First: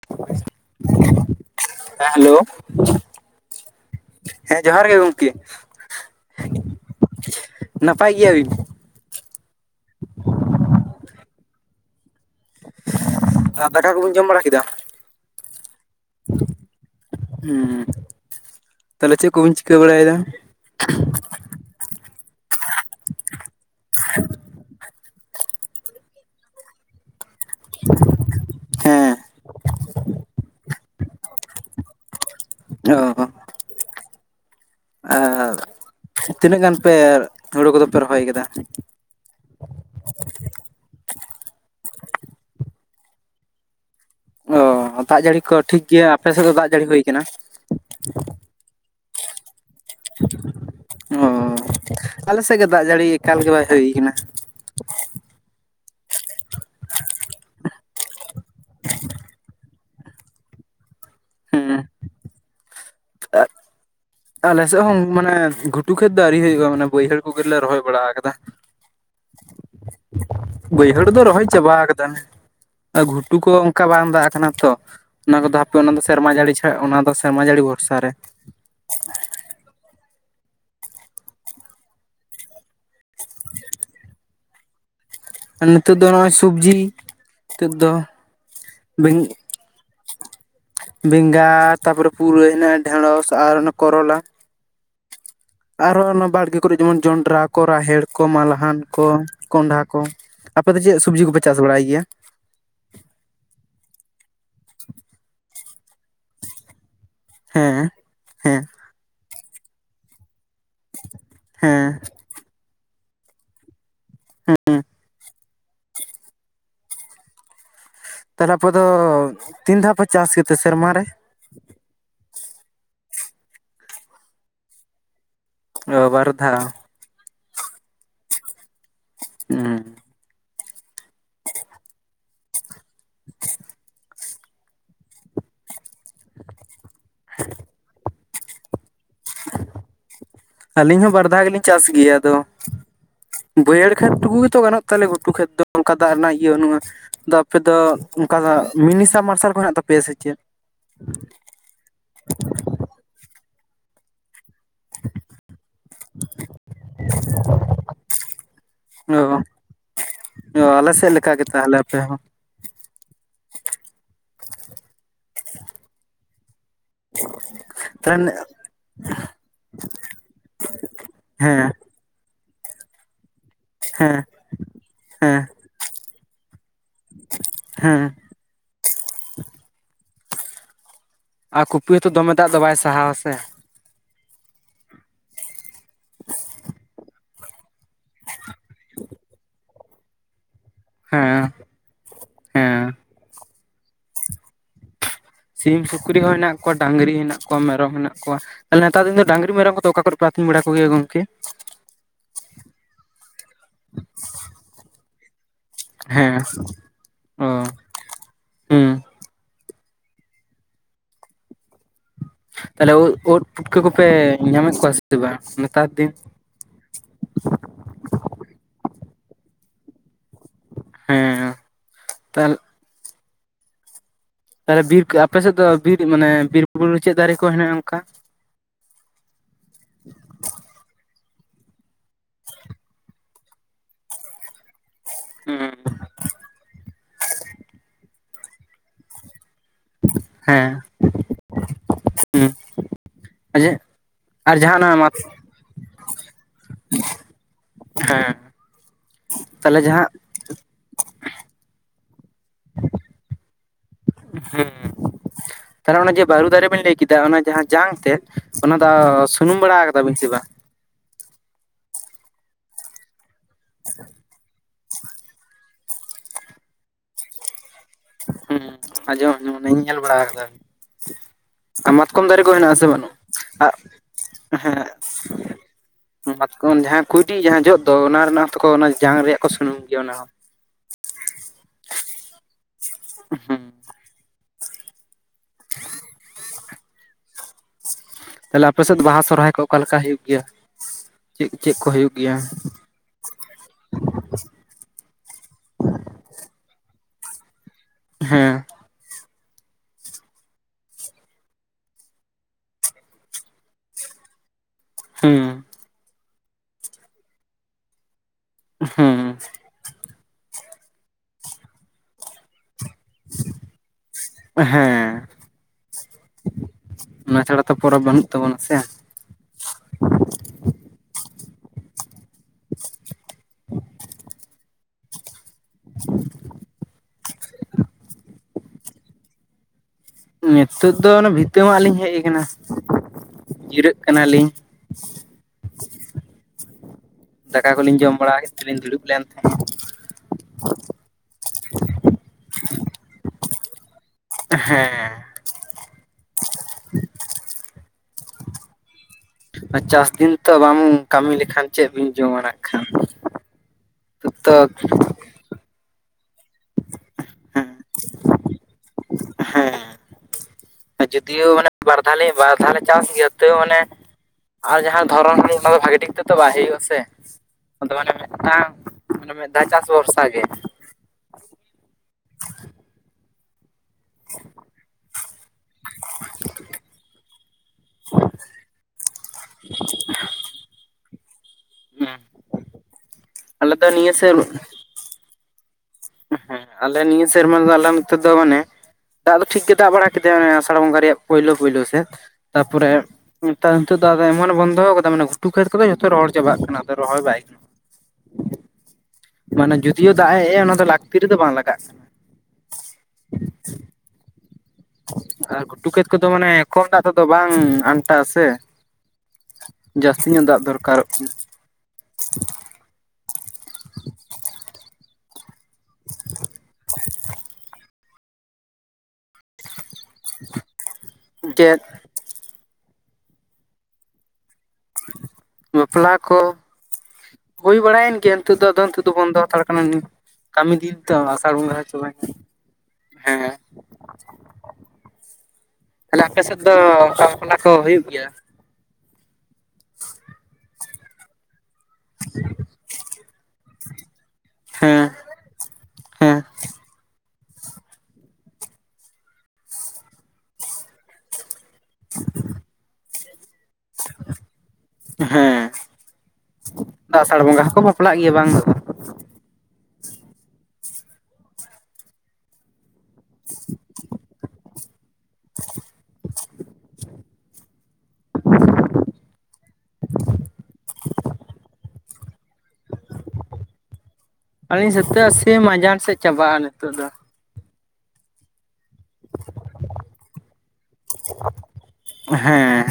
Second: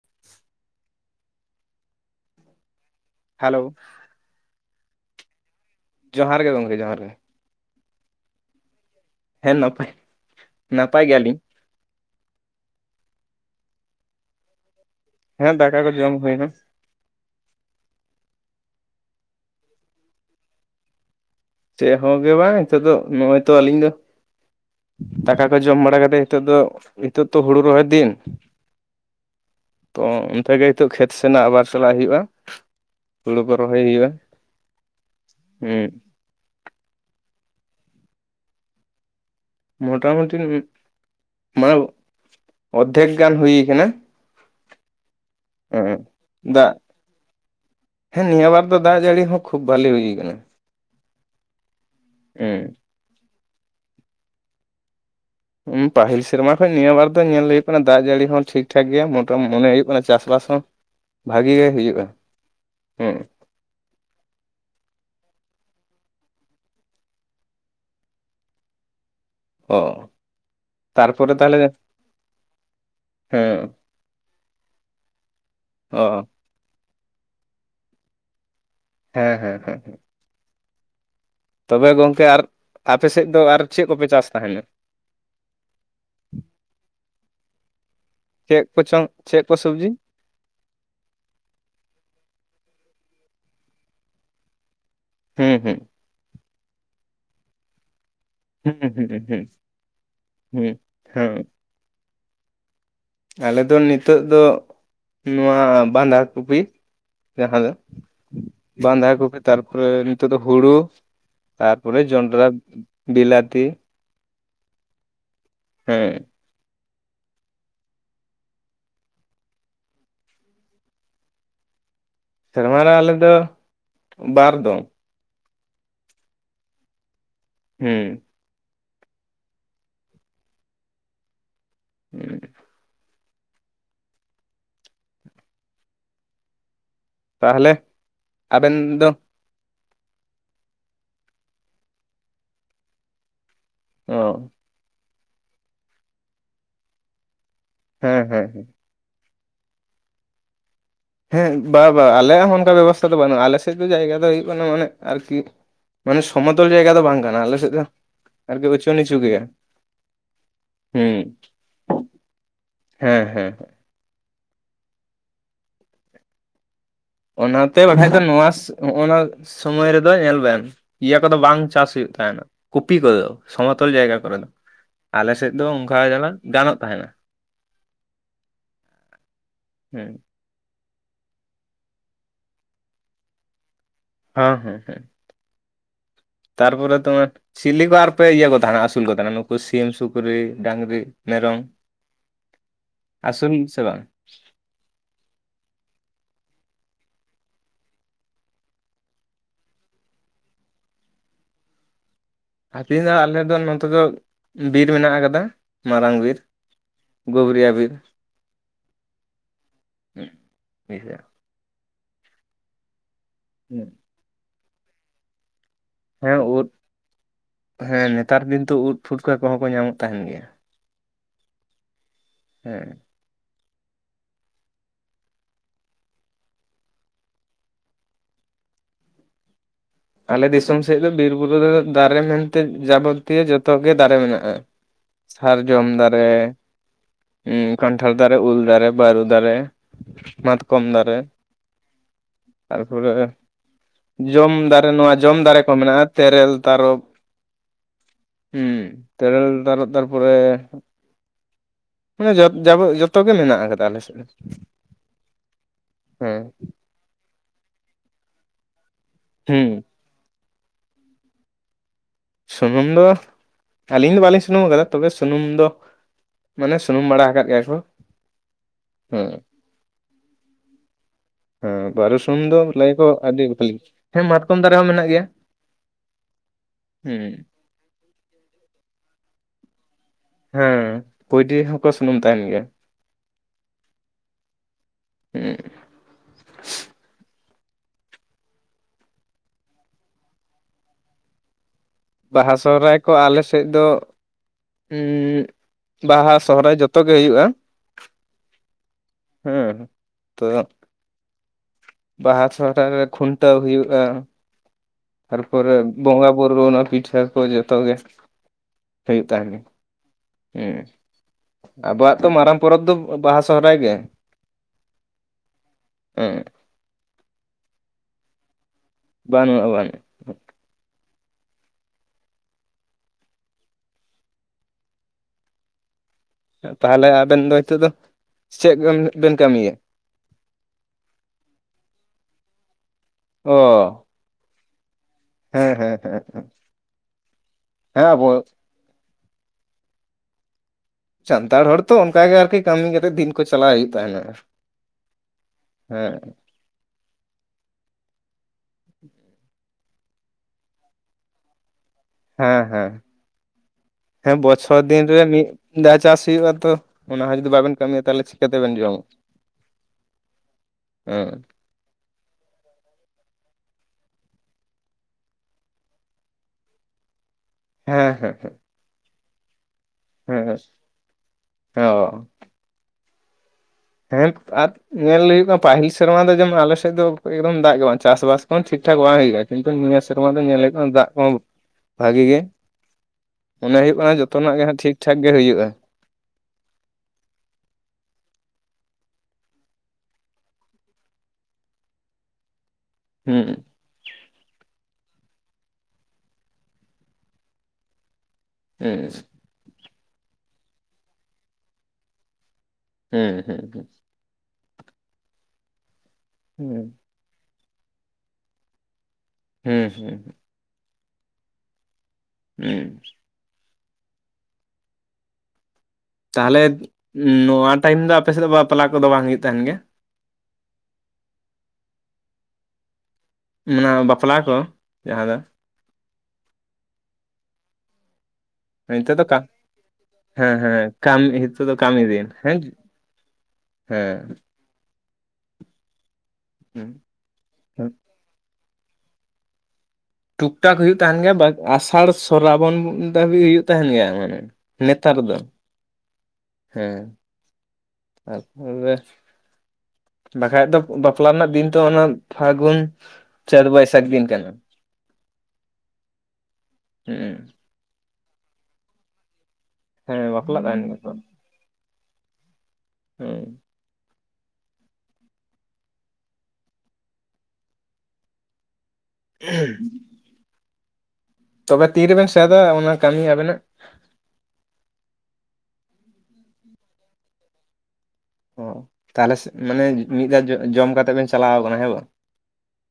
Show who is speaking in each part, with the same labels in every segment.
Speaker 1: [inaudible] ᱦᱮᱸ hello.
Speaker 2: Hello.
Speaker 1: ᱦᱮᱸ ᱡᱚᱦᱟᱨ ᱜᱮ ᱜᱚᱢᱠᱮ ᱾
Speaker 2: ᱡᱚᱦᱟᱨ ᱜᱮ ᱜᱚᱝᱠᱮ ᱡᱚᱦᱟᱨ ᱜᱮ ᱾
Speaker 1: ᱱᱟᱯᱟᱭ ᱜᱮᱭᱟ ᱵᱤᱱ?
Speaker 2: ᱦᱮᱸ ᱱᱟᱯᱟᱭ [inaudible] ᱱᱟᱯᱟᱭ ᱜᱮᱭᱟᱞᱤᱧ ᱾
Speaker 1: ᱟᱨ ᱫᱟᱠᱟ ᱠᱚᱵᱤᱱ ᱡᱚᱢ ᱵᱟᱲᱟ ᱠᱮᱫᱟ?
Speaker 2: ᱦᱮᱸ ᱫᱟᱠᱟ ᱠᱚ ᱡᱚᱢ ᱦᱩᱭ ᱮᱱᱟ᱾
Speaker 1: ᱦᱩᱸ [inaudible] ᱛᱟᱦᱚᱞᱮ ᱪᱮᱫ ᱠᱚᱵᱤᱱ ᱪᱤᱠᱟᱹ ᱵᱟᱲᱟᱭᱮᱫᱟ?
Speaker 2: ᱪᱮᱫ ᱦᱚᱸ ᱜᱮ ᱵᱟᱝ ᱱᱤᱛᱚᱜ ᱫᱚ ᱱᱚᱜᱼᱚᱭ ᱛᱚ ᱟᱹᱞᱤᱧ ᱫᱚ ᱫᱟᱠᱟ ᱠᱚ ᱡᱚᱢ ᱵᱟᱲᱟ ᱠᱟᱛᱮᱫ ᱱᱤᱛᱚᱜ ᱫᱚ ᱱᱤᱛᱚᱜ ᱛᱚ ᱦᱩᱲᱩ ᱨᱚᱦᱚᱭ ᱫᱤᱱ
Speaker 1: ᱦᱮᱸ
Speaker 2: ᱾ [inaudible] ᱛᱚ ᱚᱱᱛᱮ ᱜᱮ ᱱᱤᱛᱚᱜ ᱠᱷᱮᱛ ᱥᱮᱱ ᱟᱜ ᱟᱵᱟᱨ ᱪᱟᱞᱟᱜ ᱦᱩᱭᱩᱜᱼᱟ ᱾ [inaudible]
Speaker 1: ᱚ
Speaker 2: ᱦᱩᱲᱩ ᱠᱚ ᱨᱚᱦᱚᱭ ᱦᱩᱭᱩᱜᱼᱟ ᱾
Speaker 1: ᱟᱨ
Speaker 2: [inaudible] ᱦᱮᱸ ᱾
Speaker 1: ᱛᱤᱱᱟᱹᱜ ᱜᱟᱱ ᱯᱮ ᱦᱩᱲᱩ ᱠᱚᱫᱚᱯᱮ ᱨᱚᱦᱚᱭ ᱟᱠᱫᱟ?
Speaker 2: ᱢᱚᱴᱟᱢᱩᱴᱤ [inaudible] ᱢᱟᱞ ᱚᱨᱫᱷᱮᱠ ᱜᱟᱱ ᱦᱩᱭ ᱟᱠᱟᱱᱟ ᱾
Speaker 1: ᱚ ᱫᱟᱜ ᱡᱟᱹᱲᱤ ᱠᱚ ᱴᱷᱤᱠ ᱜᱮᱭᱟ, ᱟᱯᱮ ᱥᱮᱫ ᱫᱚ ᱫᱟᱜ ᱡᱟᱹᱲᱤ ᱦᱩᱭ ᱠᱟᱱᱟ? [inaudible]
Speaker 2: ᱛᱚ ᱫᱟᱜ ᱡᱟᱹᱲᱤ ᱦᱚᱸ ᱠᱷᱩᱵ ᱵᱷᱟᱞᱤ ᱦᱩᱭ ᱟᱠᱟᱱᱟ ᱾
Speaker 1: ᱚ ᱟᱞᱮ ᱥᱮᱫ ᱜᱮ ᱫᱟᱜ ᱡᱟᱹᱲᱤ ᱮᱠᱟᱞ ᱜᱮ ᱵᱟᱭ ᱦᱩᱭ ᱟᱠᱟᱱᱟ ᱾
Speaker 2: ᱦᱚᱸ ᱯᱟᱹᱦᱤᱞ ᱥᱮᱨᱢᱟ ᱠᱷᱚᱱ ᱱᱤᱭᱟᱹ ᱵᱟᱨ ᱫᱚ ᱧᱮᱞ ᱦᱩᱭᱩᱜ ᱠᱟᱱᱟ ᱫᱟᱜ ᱡᱟᱹᱲᱤ ᱦᱚᱸ ᱴᱷᱤᱠ ᱴᱷᱟᱠ ᱜᱮᱭᱟ ᱢᱚᱴᱟ ᱢᱚᱱᱮ ᱦᱩᱭᱩᱜ ᱠᱟᱱᱟ ᱪᱟᱥᱵᱟᱥ ᱦᱚᱸ
Speaker 1: [inaudible]
Speaker 2: ᱵᱷᱟᱹᱜᱤ ᱜᱮ
Speaker 1: ᱦᱩᱸ
Speaker 2: ᱦᱩᱭᱩᱜᱼᱟ [inaudible] ᱦᱮᱸ ᱾
Speaker 1: ᱟᱞᱮ ᱥᱮᱫ ᱦᱚᱸ ᱢᱟᱱᱮ ᱜᱷᱩᱴᱩ ᱠᱷᱮᱛ ᱫᱚ ᱟᱣᱨᱤ ᱦᱩᱭᱩᱜᱼᱟ ᱢᱟᱱᱮ ᱵᱟᱹᱭᱦᱟᱹᱲ ᱠᱚᱜᱮᱞᱮ ᱨᱚᱦᱚᱭ ᱵᱟᱲᱟ ᱟᱠᱟᱫᱟ ᱾
Speaker 2: ᱚ ᱾
Speaker 1: ᱵᱟᱹᱭᱦᱟᱹᱲ ᱫᱚ ᱨᱚᱦᱚᱭ ᱪᱟᱵᱟ ᱟᱠᱟᱫᱟ ᱞᱮ ᱾ [inaudible] ᱟᱨ ᱜᱷᱩᱴᱩ ᱠᱚ
Speaker 2: ᱦᱮᱸ
Speaker 1: ᱚᱱᱠᱟ ᱵᱟᱝ ᱫᱟᱜ ᱟᱠᱟᱱᱟ ᱛᱚ ᱾ ᱚᱱᱟ ᱠᱚᱫᱚ ᱦᱟᱯᱮ ᱚᱱᱟ ᱫᱚ
Speaker 2: ᱚ
Speaker 1: ᱥᱮᱨᱢᱟ ᱡᱟᱹᱲᱤ ᱪᱷᱟ ᱚᱱᱟ ᱫᱚ ᱥᱮᱨᱢᱟ ᱡᱟᱹᱲᱤ ᱵᱷᱚᱨᱥᱟ ᱨᱮ ᱾
Speaker 2: ᱦᱮᱸ ᱦᱮᱸ ᱦᱮᱸ ᱾ ᱛᱚᱵᱮ ᱜᱚᱝᱠᱮ ᱟᱨ ᱟᱯᱮ ᱥᱮᱫ ᱫᱚ ᱟᱨ ᱪᱮᱫ ᱠᱚᱯᱮ ᱪᱟᱥ ᱛᱟᱦᱮᱱᱟ?
Speaker 1: ᱟᱨ ᱱᱤᱛᱚᱜ ᱫᱚ ᱱᱚᱜᱼᱚᱭ ᱥᱚᱵᱽᱡᱤ ᱱᱤᱛᱚᱜ ᱫᱚ ᱾
Speaker 2: ᱪᱮᱫ ᱠᱚ ᱪᱚᱝ ᱪᱮᱫ ᱠᱚ ᱥᱚᱵᱽᱡᱤ?
Speaker 1: ᱵᱮᱸᱜᱟᱲ ᱛᱟᱯᱚᱨᱮ ᱯᱩᱨᱟᱹᱭ ᱦᱮᱱᱟᱜᱼᱟ, ᱰᱷᱮᱸᱲᱚᱥ, ᱟᱨ ᱚᱱᱟ ᱠᱚᱨᱚᱞᱟ ᱾
Speaker 2: ᱦᱮᱸ ᱦᱮᱸ ᱾
Speaker 1: ᱟᱨᱚ ᱚᱱᱟ ᱵᱟᱲᱜᱮ ᱠᱚᱨᱮ ᱡᱮᱢᱚᱱ ᱡᱚᱱᱰᱨᱟ ᱠᱚ ᱨᱟᱦᱮᱲ ᱠᱚ
Speaker 2: ᱦᱩᱸ
Speaker 1: ᱢᱟᱞᱦᱟᱱ ᱠᱚ
Speaker 2: ᱦᱩᱸ ᱦᱩᱸ
Speaker 1: ᱠᱚᱸᱰᱷᱟ ᱠᱚ ᱾ ᱟᱯᱮ
Speaker 2: ᱦᱩᱸ
Speaker 1: ᱫᱚ ᱪᱮᱫ ᱥᱚᱵᱽᱡᱤ ᱠᱚᱯᱮ
Speaker 2: ᱦᱮᱸ
Speaker 1: ᱪᱟᱥ ᱵᱟᱲᱟᱭ ᱜᱮᱭᱟ?
Speaker 2: ᱟᱞᱮ ᱫᱚ ᱱᱤᱛᱚᱜ ᱫᱚ [inaudible] ᱱᱚᱣᱟ ᱵᱟᱸᱫᱷᱟ ᱠᱩᱯᱤ ᱡᱟᱦᱟᱸ ᱫᱚ
Speaker 1: ᱦᱮᱸ ᱦᱮᱸ
Speaker 2: ᱵᱟᱸᱫᱷᱟ ᱠᱚᱯᱤ ᱛᱟᱨᱯᱚᱨᱮ ᱱᱤᱛᱚᱜ ᱫᱚ ᱦᱩᱲᱩ ᱾
Speaker 1: ᱦᱮᱸ
Speaker 2: ᱛᱟᱨᱯᱚᱨᱮ ᱡᱚᱱᱰᱨᱟ ᱵᱤᱞᱟᱛᱤ ᱾
Speaker 1: ᱦᱮᱸ ᱾
Speaker 2: ᱦᱮᱸ᱾
Speaker 1: ᱛᱟᱦᱚᱞᱮ ᱟᱯᱮ ᱫᱚ ᱛᱤᱱ ᱫᱷᱟᱣ ᱯᱮ ᱪᱟᱥ ᱜᱮᱛᱮ ᱥᱮᱨᱢᱟ ᱨᱮ?
Speaker 2: ᱥᱮᱨᱢᱟ ᱨᱮ ᱟᱞᱮ ᱫᱚ ᱵᱟᱨ ᱫᱚ।
Speaker 1: ᱚ ᱵᱟᱨ ᱫᱷᱟᱣ।
Speaker 2: ᱦᱩᱸ।
Speaker 1: ᱚᱸ,
Speaker 2: [unintelligible]
Speaker 1: [inaudible]
Speaker 2: ᱛᱟᱦᱚᱞᱮ ᱟᱵᱮᱱ ᱫᱚ
Speaker 1: ᱟᱹᱞᱤᱧ ᱦᱚᱸ ᱵᱟᱨ ᱫᱷᱟᱣ ᱜᱮᱞᱤᱧ ᱪᱟᱥ ᱜᱮᱭᱟ ᱟᱫᱚ ᱵᱟᱹᱭᱦᱟᱹᱲ ᱠᱷᱮᱛ ᱴᱩᱠᱩ
Speaker 2: ᱚ
Speaker 1: ᱜᱮᱛᱚ ᱜᱟᱱᱚᱜ ᱛᱟᱞᱮ ᱜᱷᱩᱴᱩ ᱠᱷᱮᱛ ᱫᱚ ᱚᱱᱠᱟ ᱫᱟᱜ ᱨᱮᱱᱟᱜ ᱤᱭᱟᱹ ᱵᱟᱹᱱᱩᱜᱼᱟ। ᱟᱯᱮ ᱫᱚ
Speaker 2: ᱦᱮᱸ
Speaker 1: ᱚᱱᱠᱟ
Speaker 2: ᱦᱮᱸ
Speaker 1: ᱫᱚ ᱢᱤᱱᱤ ᱥᱟᱵ ᱢᱟᱨᱥᱟᱞ ᱠᱚ ᱦᱮᱱᱟᱜ ᱛᱟᱯᱮᱭᱟ ᱥᱮ ᱪᱮᱫ?
Speaker 2: ᱦᱮᱸ ᱵᱟ ᱵᱟ ᱟᱞᱮᱭᱟᱜ ᱦᱚᱸ ᱚᱱᱠᱟ ᱵᱮᱵᱚᱛᱷᱟ ᱫᱚ ᱵᱟᱹᱱᱩᱜᱼᱟ ᱟᱞᱮ ᱥᱮᱫ ᱫᱚ ᱡᱟᱭᱜᱟ ᱫᱚ ᱦᱩᱭᱩᱜ ᱠᱟᱱᱟ ᱢᱟᱱᱮ ᱟᱨᱠᱤ ᱢᱟᱱᱮ ᱥᱚᱢᱚᱛᱚᱞ ᱡᱟᱭᱜᱟ ᱫᱚ ᱵᱟᱝ ᱠᱟᱱᱟ, ᱟᱞᱮ ᱥᱮᱫ ᱫᱚ ᱟᱨᱠᱤ ᱩᱪᱩ ᱱᱤᱪᱩ
Speaker 1: ᱚ
Speaker 2: ᱜᱮᱭᱟ।
Speaker 1: ᱚ ᱟᱞᱮ ᱥᱮᱫ ᱞᱮᱠᱟ
Speaker 2: ᱦᱩᱸ
Speaker 1: ᱜᱮ ᱛᱟᱦᱚᱞᱮ ᱟᱯᱮ ᱦᱚᱸ।
Speaker 2: ᱦᱮᱸ ᱦᱮᱸ ᱦᱮᱸ᱾ ᱚᱱᱟᱛᱮ ᱵᱟᱲᱟᱭ ᱫᱚ
Speaker 1: ᱛᱟᱦᱚᱞᱮ
Speaker 2: ᱱᱚᱣᱟ ᱦᱚᱜ ᱱᱚᱣᱟ ᱥᱚᱢᱚᱭ ᱨᱮᱫᱚ ᱧᱮᱞ ᱵᱮᱱ। ᱤᱭᱟᱹ ᱠᱚᱫᱚ ᱵᱟᱝ
Speaker 1: ᱦᱮᱸ
Speaker 2: ᱪᱟᱥ ᱦᱩᱭᱩᱜ ᱛᱟᱦᱮᱱᱟ ᱠᱩᱯᱤ ᱠᱚᱫᱚ᱾ ᱥᱚᱢᱚᱛᱚᱞ ᱡᱟᱭᱜᱟ
Speaker 1: ᱦᱮᱸ
Speaker 2: ᱠᱚᱨᱮ ᱫᱚ, ᱟᱞᱮ
Speaker 1: ᱦᱮᱸ
Speaker 2: ᱥᱮᱫ ᱫᱚ ᱚᱱᱠᱟ ᱡᱟᱞᱟ ᱜᱟᱱᱚᱜ ᱛᱟᱦᱮᱱᱟ᱾
Speaker 1: ᱦᱮᱸ
Speaker 2: ᱦᱮᱸ᱾
Speaker 1: ᱟᱨ ᱠᱩᱯᱤ ᱦᱚᱸᱛᱚ ᱫᱚᱢᱮ ᱫᱟᱜ ᱫᱚ ᱵᱟᱭ ᱥᱟᱦᱟᱣᱟ ᱥᱮ᱾
Speaker 2: ᱦᱮᱸ ᱦᱮᱸ ᱦᱮᱸ᱾
Speaker 1: [inaudible]
Speaker 2: ᱛᱟᱨᱯᱚᱨᱮ ᱛᱚᱢᱟᱨ ᱥᱤᱞᱤ ᱠᱚ ᱟᱨᱯᱮ ᱤᱭᱟᱹ ᱠᱚ ᱛᱟᱦᱮᱱᱟ, ᱟᱹᱥᱩᱞ ᱠᱚ ᱛᱟᱦᱮᱱᱟ? ᱱᱩᱠᱩ ᱥᱤᱢ ᱥᱩᱠᱨᱤ ᱰᱟᱝ ᱨᱤ
Speaker 1: ᱦᱮᱸ
Speaker 2: ᱢᱮᱨᱚᱢ
Speaker 1: ᱦᱮᱸ
Speaker 2: ᱟᱹᱥᱩᱞ ᱥᱮ ᱵᱟᱝ?
Speaker 1: ᱥᱤᱢ ᱥᱩᱠᱨᱤ ᱦᱚᱸ ᱦᱮᱱᱟᱜ ᱠᱚᱣᱟ, ᱰᱟᱝᱨᱤ ᱦᱮᱱᱟᱜ ᱠᱚᱣᱟ, ᱢᱮᱨᱚᱢ ᱦᱮᱱᱟᱜ ᱠᱚᱣᱟ᱾ ᱛᱟᱦᱚᱞᱮ ᱱᱮᱛᱟᱨ ᱫᱤᱱ ᱫᱚ ᱰᱟᱝᱨᱤ ᱢᱮᱨᱚᱢ ᱠᱚᱫᱚ ᱚᱠᱟ ᱠᱚᱨᱮᱯᱮ ᱟᱹᱛᱤᱧ ᱵᱟᱲᱟ ᱠᱚᱜᱮᱭᱟ ᱜᱚᱢᱠᱮ?
Speaker 2: ᱦᱟᱛᱤᱧ ᱫᱚ ᱟᱞᱮ ᱫᱚ ᱱᱚᱛᱮ ᱫᱚ ᱵᱤᱨ ᱢᱮᱱᱟᱜ ᱟᱠᱟᱫᱟ᱾ ᱢᱟᱨᱟᱝ
Speaker 1: ᱦᱮᱸ
Speaker 2: ᱵᱤᱨ,
Speaker 1: ᱚ
Speaker 2: ᱜᱚᱵᱨᱤᱭᱟ ᱵᱤᱨ᱾
Speaker 1: ᱦᱩᱸ
Speaker 2: ᱦᱮᱸ ᱦᱚᱭᱥᱮ᱾
Speaker 1: ᱛᱟᱦᱞᱮ ᱩᱫ ᱯᱩᱴᱠᱟᱹ ᱠᱚᱯᱮ ᱧᱟᱢᱮᱫ ᱠᱚᱣᱟ ᱥᱮ ᱵᱟᱝ ᱱᱮᱛᱟᱨ ᱫᱤᱱ?
Speaker 2: ᱩᱫ, ᱦᱮᱸ ᱱᱮᱛᱟᱨ ᱫᱤᱱ ᱫᱚ ᱩᱫ ᱯᱷᱩᱴᱠᱟ ᱠᱚᱦᱚᱸ ᱠᱚ ᱧᱟᱢᱚᱜ ᱛᱟᱦᱮᱱ ᱜᱮᱭᱟ᱾
Speaker 1: ᱦᱮᱸ ᱛᱟᱦᱮ
Speaker 2: ᱦᱮᱸ
Speaker 1: ᱛᱟᱦᱚᱞᱮ ᱵᱤᱨ ᱟᱯᱮ ᱥᱮᱫ ᱫᱚ ᱵᱤᱨ ᱢᱟᱱᱮ ᱵᱤᱨ ᱵᱩᱨᱩ ᱨᱮ ᱪᱮᱫ ᱫᱟᱨᱮ ᱠᱚ ᱦᱮᱱᱟᱜᱼᱟ ᱚᱱᱠᱟ?
Speaker 2: ᱟᱞᱮ ᱫᱤᱥᱚᱢ ᱥᱮᱫ ᱫᱚ ᱵᱤᱨ ᱵᱩᱨᱩ ᱨᱮ ᱫᱟᱨᱮ ᱢᱮᱱᱛᱮ ᱡᱟᱵᱚᱛᱤᱭᱚ ᱡᱚᱛᱚ ᱜᱮ ᱫᱟᱨᱮ ᱢᱮᱱᱟᱜᱼᱟ᱾ ᱥᱟᱨᱡᱚᱢ ᱫᱟᱨᱮ ᱩᱸ ᱠᱟᱱᱴᱷᱟᱲ ᱫᱟᱨᱮ ᱩᱞ ᱫᱟᱨᱮ ᱵᱟᱹᱨᱩ ᱫᱟᱨᱮ
Speaker 1: ᱦᱮᱸ
Speaker 2: ᱢᱟᱛᱠᱚᱢ ᱫᱟᱨᱮ, ᱛᱟᱨᱯᱚᱨᱮ
Speaker 1: ᱦᱮᱸ
Speaker 2: ᱡᱚᱢ
Speaker 1: ᱟᱨ ᱡᱟᱦᱟᱸ
Speaker 2: ᱫᱟᱨ
Speaker 1: ᱚᱱᱟ
Speaker 2: ᱱᱚᱣᱟ ᱡᱚᱢ ᱫᱟᱨᱮ ᱠᱚ ᱢᱮᱱᱟᱜᱼᱟ᱾ ᱛᱮᱨᱮᱞ ᱛᱟᱨᱚᱯ
Speaker 1: ᱦᱮᱸ
Speaker 2: ᱦᱩᱸ ᱛᱮᱨᱮᱞ
Speaker 1: ᱛᱟᱦᱚᱞᱮ
Speaker 2: ᱛᱟᱨᱚᱜ
Speaker 1: ᱡᱟᱦᱟᱸ
Speaker 2: ᱛᱟᱨᱯᱚᱨᱮ ᱢᱟᱱᱮ ᱡᱟ ᱡᱚᱛᱚ ᱜᱮ ᱢᱮᱱᱟᱜ ᱟᱠᱟᱫᱟ ᱟᱞᱮ ᱥᱮᱫ ᱨᱮ᱾
Speaker 1: ᱦᱮᱸ ᱛᱟᱦᱚᱞᱮ ᱚᱱᱮ ᱡᱮ
Speaker 2: ᱦᱮᱸ
Speaker 1: ᱵᱟᱹᱨᱩ ᱫᱟᱨᱮ ᱵᱮᱱ ᱞᱟᱹᱭ ᱠᱮᱫᱟ ᱚᱱᱟ ᱡᱟᱦᱟᱸ ᱡᱟᱝ ᱛᱮᱫ ᱚᱱᱟ ᱫᱚ ᱥᱩᱱᱩᱢ
Speaker 2: ᱦᱩᱸ
Speaker 1: ᱵᱟᱲᱟ ᱠᱟᱫᱟᱵᱤᱱ ᱥᱮ ᱵᱟᱝ?
Speaker 2: ᱥᱩᱱᱩᱢ ᱫᱚ ᱟᱹᱞᱤᱧ ᱫᱚ ᱵᱟᱹᱞᱤᱧ ᱥᱩᱱᱩᱢ ᱟᱠᱟᱫᱟ᱾ ᱛᱚᱵᱮ ᱥᱩᱱᱩᱢ ᱫᱚ ᱢᱟᱱᱮ ᱥᱩᱱᱩᱢ ᱵᱟᱲᱟ ᱟᱠᱟᱫ ᱜᱮᱭᱟ ᱠᱚ᱾
Speaker 1: ᱦᱮᱸ ᱟᱸᱡᱚᱢ
Speaker 2: ᱦᱮᱸ
Speaker 1: ᱟᱸᱡᱚᱢ ᱚᱱᱮᱧ ᱧᱮᱞ ᱵᱟᱲᱟ ᱠᱟᱫᱟ ᱟ
Speaker 2: ᱦᱮᱸ ᱵᱟᱹᱨᱩ
Speaker 1: ᱢᱟᱛᱠᱚᱢ ᱫᱟᱨᱮ
Speaker 2: ᱥᱩᱱᱩᱢ
Speaker 1: ᱠᱚ
Speaker 2: ᱫᱚ
Speaker 1: ᱦᱮᱱᱟᱜ ᱟᱥᱮ ᱵᱟᱹᱱᱩᱜ?
Speaker 2: ᱞᱟᱹᱭᱟᱠᱚ ᱟᱹᱰᱤ
Speaker 1: ᱟᱨ
Speaker 2: ᱵᱷᱟᱹᱞᱤ ᱦᱮᱸ ᱢᱟᱛᱠᱚᱢ ᱫᱟᱨᱮ ᱦᱚᱸ ᱢᱮᱱᱟᱜ ᱜᱮᱭᱟ
Speaker 1: ᱦᱮᱸ ᱢᱟᱛᱠᱚᱢ ᱡᱟᱦᱟᱸ ᱠᱩᱩᱭᱴᱤ
Speaker 2: ᱦᱮᱸ
Speaker 1: ᱡᱟᱦᱟᱸ ᱡᱚᱜ ᱫᱚ ᱚᱱᱟ ᱨᱮᱱᱟᱜ ᱛᱚᱠᱚ ᱚᱱᱟ ᱡᱟᱝ ᱨᱮᱭᱟᱜ ᱠᱚ ᱥᱩᱱᱩᱢ ᱜᱮᱭᱟ ᱚᱱᱟ ᱦᱚᱸ᱾
Speaker 2: ᱦᱮᱸ ᱠᱩᱭᱰᱤ ᱦᱚᱸᱠᱚ ᱥᱩᱱᱩᱢ ᱛᱟᱦᱮᱱ ᱜᱮᱭᱟ᱾
Speaker 1: ᱩᱸ ᱦᱩᱸ
Speaker 2: ᱦᱩᱸ
Speaker 1: [inaudible] ᱛᱟᱦᱞᱮ ᱟᱯᱮᱥᱮᱫ ᱫᱚ ᱵᱟᱦᱟ ᱥᱚᱨᱦᱟᱭ ᱠᱚ ᱚᱠᱟ ᱞᱮᱠᱟ ᱦᱩᱭᱩᱜ ᱜᱮᱭᱟ? ᱪᱮᱫ ᱪᱮᱫ ᱠᱚ ᱦᱩᱭᱩᱜ ᱜᱮᱭᱟ?
Speaker 2: ᱵᱟᱦᱟ ᱥᱚᱦᱨᱟᱭ ᱠᱚ ᱟᱞᱮᱥᱮᱡ ᱫᱚ ᱩᱸᱻ ᱵᱟᱦᱟ ᱥᱚᱦᱨᱟᱭ ᱡᱚᱛᱚ ᱜᱮ ᱦᱩᱭᱩᱜ-ᱟ᱾
Speaker 1: ᱦᱮᱸ
Speaker 2: ᱦᱮᱸ ᱛᱚ ᱵᱟᱦᱟ ᱥᱚᱦᱨᱟᱭ ᱨᱮ ᱠᱷᱩᱱᱴᱟᱹᱣ ᱦᱩᱭᱩᱜ-ᱟ᱾
Speaker 1: ᱦᱩᱸ
Speaker 2: ᱛᱟᱨᱯᱚᱨᱮ ᱵᱚᱸᱜᱟ ᱵᱩᱨᱩ ᱚᱱᱟ ᱯᱤᱴᱷᱟᱹ ᱠᱚ ᱡᱚᱛᱚ ᱜᱮ᱾
Speaker 1: ᱦᱩᱸ
Speaker 2: ᱦᱩᱭᱩᱜ ᱛᱟᱦᱮᱸᱱᱟ, ᱦᱩᱸ ᱟᱵᱚᱣᱟᱜ ᱛᱚ ᱢᱟᱨᱟᱝ ᱯᱚᱨᱚᱵᱽ ᱫᱚ ᱵᱟᱦᱟ ᱥᱚᱦᱨᱟᱭ ᱜᱮ
Speaker 1: ᱦᱮᱸ
Speaker 2: ᱦᱮᱸ
Speaker 1: ᱚᱱᱟ ᱪᱷᱟᱲᱟ ᱛᱚ ᱯᱚᱨᱚᱵᱽ ᱵᱟᱹᱱᱩᱜ ᱛᱟᱵᱚᱱᱟ ᱥᱮ᱾
Speaker 2: ᱵᱟᱱᱩᱟ ᱵᱟᱱ
Speaker 1: [inaudible] [inaudible]
Speaker 2: ᱛᱟᱦᱞᱮ ᱟᱵᱮᱱ ᱫᱚ ᱦᱤᱛᱳᱜ ᱫᱚ ᱪᱮᱫ ᱵᱮᱱ ᱠᱟᱹᱢᱤᱭᱟ?
Speaker 1: ᱱᱤᱛᱳᱜ ᱫᱚ ᱚᱱᱟ ᱵᱷᱤᱛᱟᱹ ᱢᱟᱜ ᱞᱤᱧ ᱦᱮᱡ ᱠᱟᱱᱟ,
Speaker 2: ᱚ
Speaker 1: ᱡᱤᱨᱟᱹᱜ ᱠᱟ ᱠᱟᱱᱟᱞᱤᱧ
Speaker 2: ᱦᱮᱸ ᱦᱮᱸ ᱦᱮᱸ
Speaker 1: ᱫᱟᱠᱟ ᱠᱚᱞᱤᱧ
Speaker 2: ᱦᱮᱸ
Speaker 1: ᱡᱚᱢ
Speaker 2: ᱟᱵᱚ
Speaker 1: ᱵᱟᱲᱟ ᱠᱮᱫ ᱛᱮᱞᱤᱧ ᱫᱩᱲᱩᱵᱽ ᱞᱮᱱ [unintelligible]
Speaker 2: ᱥᱟᱱᱛᱟᱲ ᱦᱚᱲ ᱛᱚ ᱚᱱᱠᱟᱜᱮ ᱟᱨᱠᱤ ᱠᱟᱹᱢᱤ ᱠᱟᱛᱮᱜ ᱫᱤᱱ ᱠᱚ ᱪᱟᱞᱟᱣ ᱦᱩᱭᱩᱜ ᱛᱟᱦᱮᱱᱟ᱾
Speaker 1: ᱦᱮᱸ
Speaker 2: ᱦᱮᱸ [inaudible]
Speaker 1: ᱟᱪᱟᱥ ᱫᱤᱱ ᱛᱚ ᱵᱟᱢ ᱠᱟᱢᱤ ᱞᱮᱠᱷᱟᱱ ᱪᱮᱜ ᱵᱤᱱ ᱡᱚᱢᱟ ᱱᱟᱜ
Speaker 2: ᱦᱮᱸ
Speaker 1: ᱠᱷᱟᱱ
Speaker 2: ᱦᱮᱸ ᱦᱮᱸ
Speaker 1: ᱛᱚ
Speaker 2: ᱵᱚᱪᱷᱚᱨ ᱫᱤᱱ ᱨᱮ ᱢᱤᱫ ᱫᱟ ᱪᱟᱥ ᱦᱩᱭᱩᱜ ᱛᱚ ᱚᱱᱟ ᱦᱚᱸ ᱡᱩᱫᱤ
Speaker 1: ᱦᱮᱸ
Speaker 2: ᱵᱟᱵᱮᱱ ᱠᱟᱹᱢᱤᱭᱟ ᱛᱟᱦᱞᱮ ᱪᱤᱠᱟᱹ ᱛᱮᱵᱮᱱ ᱡᱚᱢᱟ᱾
Speaker 1: ᱦᱮᱸ
Speaker 2: ᱦᱮᱸ
Speaker 1: ᱡᱩᱫᱤᱭᱳ ᱢᱟᱱᱮ ᱵᱟᱨ ᱫᱷᱟ ᱵᱟᱨ ᱫᱷᱟᱣ ᱞᱮ ᱪᱟᱥ ᱜᱮᱭᱟ ᱛᱟᱹᱣ ᱢᱟᱱᱮ ᱟᱨ ᱡᱟᱦᱟᱸ ᱫᱷᱚᱨᱚᱱ ᱦᱩᱲᱩ ᱚᱱᱟ ᱫᱚ ᱵᱷᱟᱜᱤ ᱴᱷᱤᱠ ᱛᱮ ᱛᱚ ᱵᱟᱭ ᱦᱩᱭᱩᱜ-ᱟ ᱥᱮ ᱟᱫᱚ
Speaker 2: ᱦᱮᱸ
Speaker 1: ᱢᱟᱱᱮ ᱢᱮᱫᱽ
Speaker 2: ᱦᱮᱸ
Speaker 1: ᱛᱟᱝ ᱢᱟᱱᱮ ᱢᱤᱫᱽ ᱫᱷᱟᱣ ᱪᱟᱥ ᱵᱚᱨᱥᱟ
Speaker 2: ᱦᱮᱸ ᱚ ᱦᱮᱸ ᱟᱨ ᱧᱮᱞ ᱞᱩᱭᱩᱜ ᱠᱟᱱᱟ ᱯᱟᱹᱦᱤᱞ ᱥᱮᱨᱢᱟ ᱫᱚ ᱡᱮᱢᱚᱱ ᱟᱞᱮᱥᱮᱫ ᱫᱚ ᱮᱠᱫᱚᱢ ᱫᱟᱜᱽ ᱜᱮ ᱵᱟᱝ ᱪᱟᱥᱵᱟᱥ ᱠᱚᱦᱚᱸ ᱴᱷᱤᱠ ᱴᱷᱟᱠ ᱵᱟᱝ ᱦᱩᱭᱩᱜ-ᱟ, ᱠᱤᱱᱛᱩ ᱱᱤᱭᱟᱹ ᱥᱮᱨᱢᱟ ᱫᱚ ᱧᱮᱞ ᱦᱩᱭᱩᱜ ᱠᱟᱱᱟ ᱫᱟᱜᱽ ᱠᱚᱦᱚᱸ ᱵᱷᱟᱜᱮ ᱜᱮ
Speaker 1: ᱟᱞᱮ
Speaker 2: ᱢᱚᱱᱮ
Speaker 1: ᱫᱚ
Speaker 2: ᱦᱩᱭᱩᱜ ᱠᱟᱱᱟ
Speaker 1: ᱱᱤᱭᱟᱹ ᱥᱮᱨ
Speaker 2: ᱡᱚᱛᱚᱱᱟᱜ ᱜᱮ ᱦᱟᱸᱜ ᱴᱷᱤᱠ ᱴᱷᱟᱠ ᱜᱮ ᱦᱩᱭᱩᱜ-ᱟ᱾
Speaker 1: ᱦᱮᱸ ᱟᱞᱮ ᱱᱤᱭᱟᱹ ᱥᱮᱨᱢᱟ ᱫᱚ ᱟᱞᱮ ᱱᱚᱛᱮ ᱫᱚ ᱢᱟᱱᱮ ᱫᱟᱜᱽ ᱫᱚ ᱴᱷᱤᱠ ᱜᱮ ᱫᱟᱜᱽ ᱵᱟᱲᱟ ᱠᱮᱫᱮᱭᱟ ᱚᱱᱮ ᱟᱥᱟᱲ ᱵᱚᱸᱜᱟ ᱨᱮᱭᱟᱜ ᱯᱩᱭᱞᱳ ᱯᱩᱭᱞᱳ ᱥᱮᱫ ᱛᱟᱯᱚᱨᱮ
Speaker 2: ᱦᱩᱸ
Speaker 1: ᱮᱛᱟᱝ ᱱᱤᱛᱳᱜ ᱫᱚ ᱟᱫᱚ ᱮᱢᱚᱱᱮ ᱵᱚᱱᱫᱚ ᱠᱟᱫᱟ ᱢᱟᱱᱮ ᱜᱷᱩᱴᱩ ᱠᱷᱮᱛ ᱠᱚᱫᱚ ᱡᱚᱛᱚ ᱨᱚᱦᱚᱲ ᱪᱟᱵᱟᱜ ᱠᱟᱱᱟ ᱨᱚᱦᱚᱭ ᱵᱟᱭ-
Speaker 2: ᱩᱸ
Speaker 1: ᱢᱟᱱᱮ ᱡᱩᱫᱤᱭᱳ ᱫᱟᱜᱽ ᱮ ᱟᱭ ᱚᱱᱟ ᱫᱚ ᱞᱟᱠᱛᱤ ᱨᱮᱫᱚ ᱵᱟᱝ ᱞᱟᱜᱟᱜ ᱠᱟᱱᱟ
Speaker 2: ᱦᱩᱸ ᱦᱩᱸ ᱦᱩᱸ᱾
Speaker 1: ᱟᱨ ᱜᱷᱩᱴᱩ ᱠᱷᱮᱛ ᱠᱚᱫᱚ ᱢᱟᱱᱮ
Speaker 2: ᱦᱩᱸ
Speaker 1: ᱠᱚᱢ ᱫᱟᱜᱽ ᱛᱮᱫᱚ ᱵᱟᱝ ᱟᱱᱴᱟᱜᱼᱟ ᱥᱮ᱾
Speaker 2: ᱦᱩᱸ ᱦᱩᱸ
Speaker 1: ᱡᱟᱹᱥᱛᱤ ᱧᱚᱜ ᱫᱟᱜᱽ ᱫᱚᱨᱠᱟᱨᱚᱜ ᱠᱟᱱᱟ
Speaker 2: ᱦᱮᱸ,
Speaker 1: [inaudible]
Speaker 2: ᱛᱟᱦᱚᱞᱮ ᱱᱚᱣᱟ ᱴᱟᱭᱤᱢ ᱫᱚ ᱟᱯᱮᱥᱮᱫ ᱫᱚ ᱵᱟᱯᱞᱟ ᱠᱚᱫᱚ ᱵᱟᱝ ᱦᱩᱭᱩᱜ ᱛᱟᱦᱮᱱ ᱜᱮᱭᱟ?
Speaker 1: ᱪᱮᱫᱽ [inaudible]
Speaker 2: ᱚᱱᱟ ᱵᱟᱯᱞᱟ ᱠᱚ ᱡᱟᱦᱟᱸ ᱫᱚ᱾
Speaker 1: ᱵᱟᱯᱞᱟ ᱠᱚ ᱦᱩᱭ ᱵᱟᱲᱟᱭᱮᱱ ᱜᱮᱭᱟ᱾ ᱱᱤᱛᱚᱜ ᱫᱚ ᱟᱫᱚ ᱱᱤᱛᱚᱜ ᱫᱚ ᱵᱚᱱᱫᱚ ᱦᱟᱛᱟᱲ ᱠᱟᱱᱟ
Speaker 2: ᱦᱮᱸ
Speaker 1: ᱠᱟᱹᱢᱤ
Speaker 2: ᱦᱮᱸ
Speaker 1: ᱫᱤᱱ ᱛᱚ
Speaker 2: ᱠᱟᱹᱢᱤ
Speaker 1: ᱟᱥᱟᱲ
Speaker 2: ᱱᱤᱛᱚᱜ
Speaker 1: ᱵᱚᱸᱜᱟ
Speaker 2: ᱫᱚ
Speaker 1: ᱦᱚᱸ
Speaker 2: ᱠᱟᱹᱢᱤ
Speaker 1: ᱪᱟᱵᱟᱭᱱᱟ᱾
Speaker 2: ᱫᱤᱱ ᱦᱮᱸ ᱦᱮᱸ,
Speaker 1: ᱛᱟᱦᱚᱞᱮ ᱟᱯᱮ ᱥᱮᱫ ᱫᱚ
Speaker 2: ᱦᱩᱸ᱾
Speaker 1: ᱚᱱᱠᱟ ᱵᱟᱯᱞᱟ ᱠᱚ ᱦᱩᱭᱩᱜ ᱜᱮᱭᱟ᱾
Speaker 2: ᱴᱩᱠ ᱴᱟᱠ ᱦᱩᱭᱩᱜ ᱛᱟᱦᱮᱱ ᱜᱮᱭᱟ ᱵᱟᱹᱠ ᱟᱥᱟᱲ ᱥᱚᱨᱟᱵᱚᱱ ᱫᱷᱟᱹᱵᱤᱡ ᱦᱩᱭᱩᱜ ᱛᱟᱦᱮᱱ ᱜᱮᱭᱟ ᱢᱟᱱᱮ
Speaker 1: ᱦᱮᱸ
Speaker 2: ᱱᱮᱛᱟᱨ ᱫᱚ᱾
Speaker 1: ᱦᱮᱸ
Speaker 2: ᱦᱮᱸ ᱟᱨ ᱯᱚᱨᱮ [inaudible] ᱵᱟᱠᱷᱟᱡ ᱫᱚ ᱵᱟᱯᱞᱟ ᱨᱮᱱᱟᱜ ᱫᱤᱱ ᱛᱚ ᱚᱱᱟ ᱯᱷᱟᱹᱜᱩᱱ, ᱪᱟᱹᱛ ᱵᱟᱹᱭᱥᱟᱹᱠᱷ ᱫᱤᱱ ᱠᱟᱱᱟ
Speaker 1: ᱦᱮᱸ ᱟᱥᱟᱲ
Speaker 2: ᱦᱩᱸ
Speaker 1: ᱵᱚᱸᱜᱟ ᱦᱚᱸᱠᱚ ᱵᱟᱯᱞᱟᱜ ᱜᱮᱭᱟ ᱵᱟᱝ ᱫᱚ ᱵᱟᱝ᱾
Speaker 2: ᱦᱮᱸ ᱵᱟᱯᱞᱟᱜ ᱛᱟᱦᱮᱱ ᱜᱮᱭᱟ ᱠᱚ᱾ ᱦᱮᱸ,
Speaker 1: [inaudible] [inaudible]
Speaker 2: ᱦᱮᱸ ᱛᱚᱵᱮ ᱛᱤᱨᱮᱵᱮᱱ ᱥᱮᱫᱟ ᱚᱱᱟ ᱠᱟᱢᱤ ᱟᱵᱮᱱᱟᱜ᱾
Speaker 1: ᱟᱹᱞᱤᱧ ᱥᱮᱛᱟᱜ ᱥᱮ ᱢᱟᱡᱟᱱ ᱥᱮᱫᱽ ᱪᱟᱵᱟᱜᱼᱟ ᱱᱤᱛᱚᱜ ᱫᱚ᱾
Speaker 2: ᱚ ᱛᱟᱦᱚᱞᱮᱥ ᱢᱟᱱᱮ ᱢᱤᱫ ᱫᱷᱟᱣ ᱡᱚ ᱡᱚᱢ ᱠᱟᱛ ᱠᱟᱛᱮ ᱵᱮᱱ ᱪᱟᱞᱟᱣ ᱠᱟᱱᱟ ᱦᱮᱸ ᱵᱟᱝ᱾
Speaker 1: ᱦᱮᱸ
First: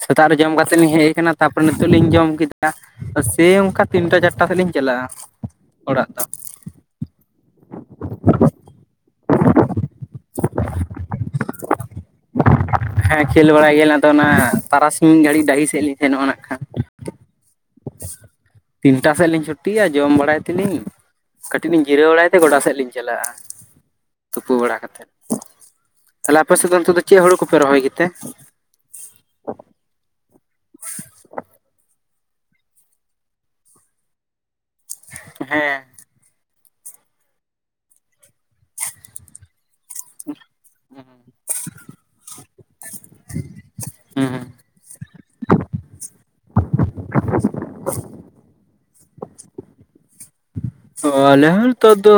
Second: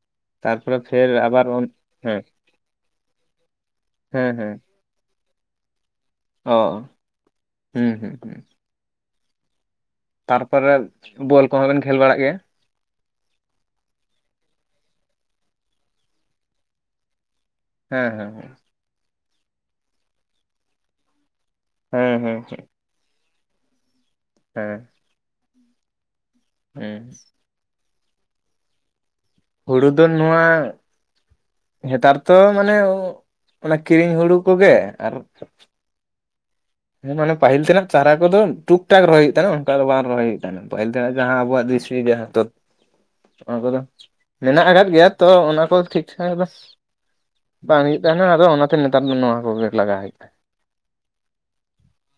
Speaker 1: ᱥᱮᱛᱟᱜ ᱨᱮ ᱡᱚᱢ
Speaker 2: ᱛᱟᱨᱯᱚᱨᱮ
Speaker 1: ᱠᱟᱛᱮᱫ ᱞᱤᱧ ᱦᱮᱡ
Speaker 2: ᱯᱷᱮᱨ
Speaker 1: ᱟᱠᱟᱱᱟ
Speaker 2: ᱟᱵᱟᱨ
Speaker 1: ᱛᱟᱯᱚᱨᱮ
Speaker 2: ᱚᱱ-
Speaker 1: ᱱᱤᱛᱚᱜ ᱞᱤᱧ
Speaker 2: ᱦᱮᱸ
Speaker 1: ᱡᱚᱢ ᱠᱮᱫᱟ᱾ ᱥᱮᱹᱭ ᱚᱱᱠᱟ ᱛᱤᱱᱴᱟ
Speaker 2: ᱦᱮᱸ
Speaker 1: ᱪᱟᱨᱴᱟ ᱛᱮᱞᱤᱧ ᱪᱟᱞᱟᱜᱼᱟ ᱚᱲᱟᱜ ᱫᱚ᱾
Speaker 2: ᱚᱸ ᱦᱩᱸ ᱦᱩᱸ ᱦᱩᱸ, ᱛᱟᱨᱯᱚᱨᱮ ᱵᱚᱞ ᱠᱚᱦᱚᱸ ᱵᱮᱱ ᱠᱷᱮᱞ ᱵᱟᱲᱟᱜ ᱜᱮᱭᱟ᱾
Speaker 1: ᱦᱮᱸ ᱠᱷᱮᱞ ᱵᱟᱲᱟᱭ ᱜᱮᱭᱟᱞᱤᱧ ᱛᱚ ᱟᱫᱚ ᱚᱱᱟ ᱛᱟᱨᱟᱥᱤᱧ ᱜᱷᱟᱹᱲᱤᱡ ᱰᱟᱹᱦᱤ ᱥᱮᱜ ᱞᱤᱧ ᱥᱮᱱᱚᱜ ᱟᱱᱟᱜ ᱠᱷᱟᱱ᱾
Speaker 2: ᱦᱮᱸ ᱦᱮᱸ ᱦᱮᱸ,
Speaker 1: ᱛᱤᱱᱴᱟ ᱥᱮᱫ ᱞᱤᱧ ᱪᱷᱩᱴᱤᱜ-ᱟ ᱡᱚᱢ ᱵᱟᱲᱟᱭ ᱛᱮᱞᱤᱧ ᱠᱟᱹᱴᱤᱡ ᱞᱤᱧ ᱡᱤᱨᱟᱹ
Speaker 2: ᱦᱮᱸ
Speaker 1: ᱵᱟᱲᱟᱭ ᱛᱮ
Speaker 2: ᱦᱮᱸ
Speaker 1: ᱜᱚᱰᱟ ᱥᱮᱫ ᱞᱤᱧ ᱪᱟᱞᱟᱜ-ᱟ ᱛᱩᱯᱩ ᱵᱟᱲᱟ
Speaker 2: ᱦᱮᱸ
Speaker 1: ᱠᱟᱛᱮᱫ᱾ ᱛᱟᱦᱞᱮ ᱟᱯᱮ ᱥᱮᱫ ᱫᱚ ᱱᱤᱛᱚᱜ
Speaker 2: ᱦᱮᱸ
Speaker 1: ᱫᱚ ᱪᱮᱫ ᱦᱚᱲᱳ ᱠᱚᱯᱮ ᱨᱚᱦᱚᱭ ᱜᱮᱛᱮ?
Speaker 2: ᱦᱩᱲᱩ ᱫᱚ ᱱᱚᱣᱟ ᱱᱮᱛᱟᱨ ᱛᱚ ᱢᱟᱱᱮ ᱚᱱᱟ ᱠᱤᱨᱤᱧ ᱦᱩᱲᱩ ᱠᱚᱜᱮ ᱟᱨ᱾
Speaker 1: ᱦᱮᱸ,
Speaker 2: ᱦᱮᱸ ᱢᱟᱱᱮ ᱯᱟᱦᱤᱞ ᱛᱮᱱᱟᱜ ᱪᱟᱨᱟ ᱠᱚᱫᱚ ᱴᱩᱠ ᱴᱟᱠ ᱨᱚᱦᱚᱭ ᱦᱩᱭᱩᱜ ᱛᱟᱦᱮᱱᱟ ᱚᱱᱠᱟ ᱫᱚ ᱵᱟᱝ ᱨᱚᱦᱚᱭ ᱦᱩᱭᱩᱜ ᱛᱟᱦᱮᱱᱟ ᱯᱟᱹᱦᱤᱞ ᱛᱮ ᱡᱟᱦᱟᱸ ᱟᱵᱚᱣᱟᱜ ᱡᱟᱦᱟᱸ ᱫᱮᱥᱤ ᱡᱟᱦᱟᱸ ᱛᱚᱛ
Speaker 1: [unintelligible]
Speaker 2: ᱚᱱᱟ ᱠᱚᱫᱚ
Speaker 1: ᱦᱩᱸ ᱦᱩᱸ
Speaker 2: ᱢᱮᱱᱟᱜ ᱟᱠᱟᱫ ᱜᱮᱭᱟ ᱛᱚ ᱚᱱᱟ ᱠᱚ ᱴᱷᱤᱠ ᱴᱷᱟᱠ ᱵᱟᱥ᱾ ᱵᱟᱝ ᱦᱩᱭᱩᱜ ᱛᱟᱦᱮᱱᱟ ᱟᱫᱚ ᱚᱱᱟᱛᱮ ᱱᱮᱛᱟᱨ ᱫᱚ ᱱᱚᱣᱟ ᱠᱚᱜᱮ ᱞᱟᱜᱟᱣ ᱦᱩᱭᱩᱜ ᱛᱟᱦᱮᱫ᱾
Speaker 1: ᱚᱸ ᱟᱞᱮᱦᱚ ᱱᱤᱛᱚᱜ ᱫᱚ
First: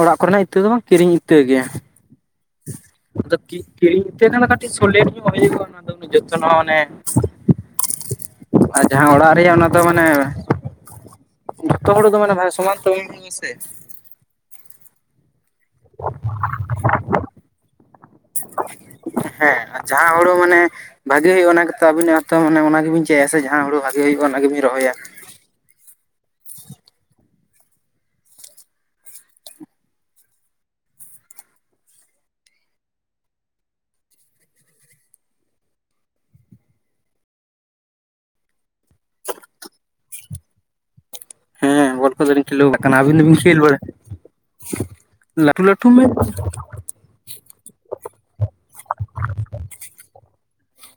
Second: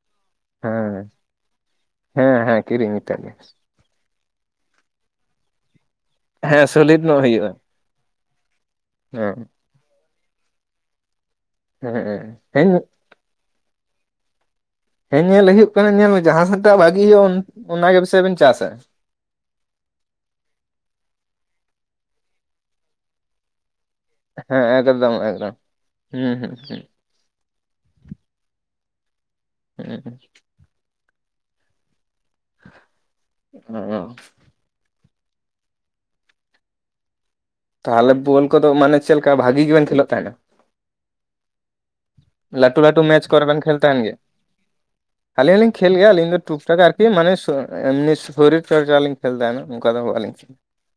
Speaker 1: ᱚᱲᱟᱜ ᱠᱚᱨᱮᱱᱟᱜ ᱤᱛᱟᱹ ᱫᱚ ᱵᱟᱝ
Speaker 2: ᱦᱮᱸ
Speaker 1: ᱠᱤᱨᱤᱧ ᱤᱛᱟᱹ ᱜᱮ᱾
Speaker 2: ᱦᱮᱸ ᱦᱮᱸ ᱠᱤᱨᱤᱧ ᱤᱛᱟᱹ ᱜᱮ᱾
Speaker 1: ᱟᱫᱚ ᱠᱤᱨᱤᱧ ᱤᱛᱟᱹ ᱠᱷᱟᱱ ᱫᱚ ᱠᱟᱹᱴᱤᱡ ᱥᱚᱞᱮᱴ ᱧᱚᱜ ᱦᱩᱭᱩᱜ-ᱟ ᱚᱱᱟ ᱫᱚ ᱩᱱᱟᱹᱜ ᱡᱚᱛᱚᱱ ᱦᱚᱸ
Speaker 2: ᱦᱮᱸ
Speaker 1: ᱚᱱᱮ
Speaker 2: ᱥᱚᱞᱤᱰ ᱧᱚᱜ ᱦᱩᱭᱩᱜᱼᱟ
Speaker 1: ᱟᱨ ᱡᱟᱦᱟᱸ ᱚᱲᱟᱜ
Speaker 2: ᱦᱮᱸ
Speaker 1: ᱨᱮᱭᱟᱜ ᱚᱱᱟ ᱫᱚ ᱢᱟᱱᱮ, ᱡᱷᱚᱛᱚ ᱦᱚᱲ ᱫᱚ ᱢᱟᱱᱮ
Speaker 2: ᱦᱮᱸ ᱦᱮᱸ
Speaker 1: ᱥᱚᱢᱟᱱ ᱛᱚ ᱵᱟᱝ ᱦᱩᱭᱩᱜ-ᱟ ᱥᱮ ᱥᱮ᱾
Speaker 2: ᱦᱮᱸ ᱧᱮᱞ ᱦᱩᱭᱩᱜ ᱠᱟᱱᱟ ᱧᱮᱞ ᱢᱮ ᱡᱟᱦᱟᱸ ᱥᱮᱴᱟᱜ ᱵᱷᱟᱜᱤ ᱦᱩᱭᱩᱜ-ᱟ ᱚᱱᱟᱜᱮ ᱵᱮᱥᱤ ᱵᱮᱱ ᱪᱟᱥᱟ᱾
Speaker 1: ᱦᱮᱸ ᱡᱟᱦᱟᱸ ᱦᱩᱲᱩ ᱢᱟᱱᱮ, ᱵᱷᱟᱜᱤ ᱦᱩᱭᱩᱜ-ᱟ ᱚᱱᱟ ᱜᱮᱛᱚ ᱟᱵᱤᱱᱟᱜ ᱦᱚᱸ ᱛᱚ ᱚᱱᱮ ᱚᱱᱟ ᱜᱮᱵᱤᱱ ᱪᱟᱹᱭᱟ ᱥᱮ ᱡᱟᱦᱟᱸ ᱦᱩᱲᱩ ᱵᱷᱟ -ᱜᱮ ᱦᱩᱭᱩᱜ-ᱟ ᱚᱱᱟ ᱜᱮ ᱵᱤᱱ ᱨᱚᱦᱚᱭᱟ᱾
Speaker 2: ᱦᱚᱸ ᱮᱠᱫᱚᱢ᱾ ᱦᱩᱸ ᱦᱩᱸ ᱦᱩᱸ᱾ ᱦᱩᱸ ᱦᱩᱸ᱾ ᱚᱻ᱾ ᱛᱟᱦᱚᱞᱮ ᱵᱚᱞ ᱠᱚᱫᱚ ᱢᱟᱱᱮ ᱪᱮᱞᱠᱟ ᱵᱷᱟᱜᱤ ᱜᱮᱵᱮᱱ ᱠᱷᱮᱞᱳᱜ ᱛᱟᱦᱮᱸᱱᱟ?
Speaker 1: ᱦᱮᱸ ᱵᱚᱞ ᱠᱚᱫᱚᱞᱤᱧ ᱠᱷᱮᱞᱳ
Speaker 2: ᱞᱟᱹᱴᱩ
Speaker 1: ᱵᱟᱲᱟᱜ ᱠᱟᱱᱟ
Speaker 2: ᱞᱟᱹᱴᱩ
Speaker 1: ᱟᱹᱵᱤᱱ
Speaker 2: ᱢᱮᱪ
Speaker 1: ᱫᱚᱵᱤᱱ
Speaker 2: ᱠᱚᱨᱮ ᱵᱮᱱ
Speaker 1: ᱵᱟᱲᱟ
Speaker 2: ᱠᱷᱮᱞ ᱛᱟᱦᱮᱸᱱ ᱜᱮᱭᱟ? ᱟᱹᱞᱤᱧ
Speaker 1: ᱞᱟᱹᱴᱩ
Speaker 2: ᱦᱚᱸᱞᱤᱧ
Speaker 1: ᱞᱟᱹᱴᱩ
Speaker 2: ᱠᱷᱮᱞ ᱜᱮᱭᱟ
Speaker 1: ᱢᱮᱪ
Speaker 2: ᱟᱹᱞᱤᱧ ᱫᱚ ᱴᱩᱠ ᱴᱟᱠ ᱟᱨ ᱠᱤ ᱢᱟᱱᱮ ᱮᱢᱱᱤ ᱥᱚᱨᱤᱨ ᱪᱚᱨᱪᱟ ᱞᱤᱧ ᱠᱷᱮᱞ ᱛᱟᱦᱮᱸᱱᱟ ᱱᱚᱝᱠᱟ ᱫᱚ ᱵᱟᱞᱤᱧ ᱠᱷᱮᱞ᱾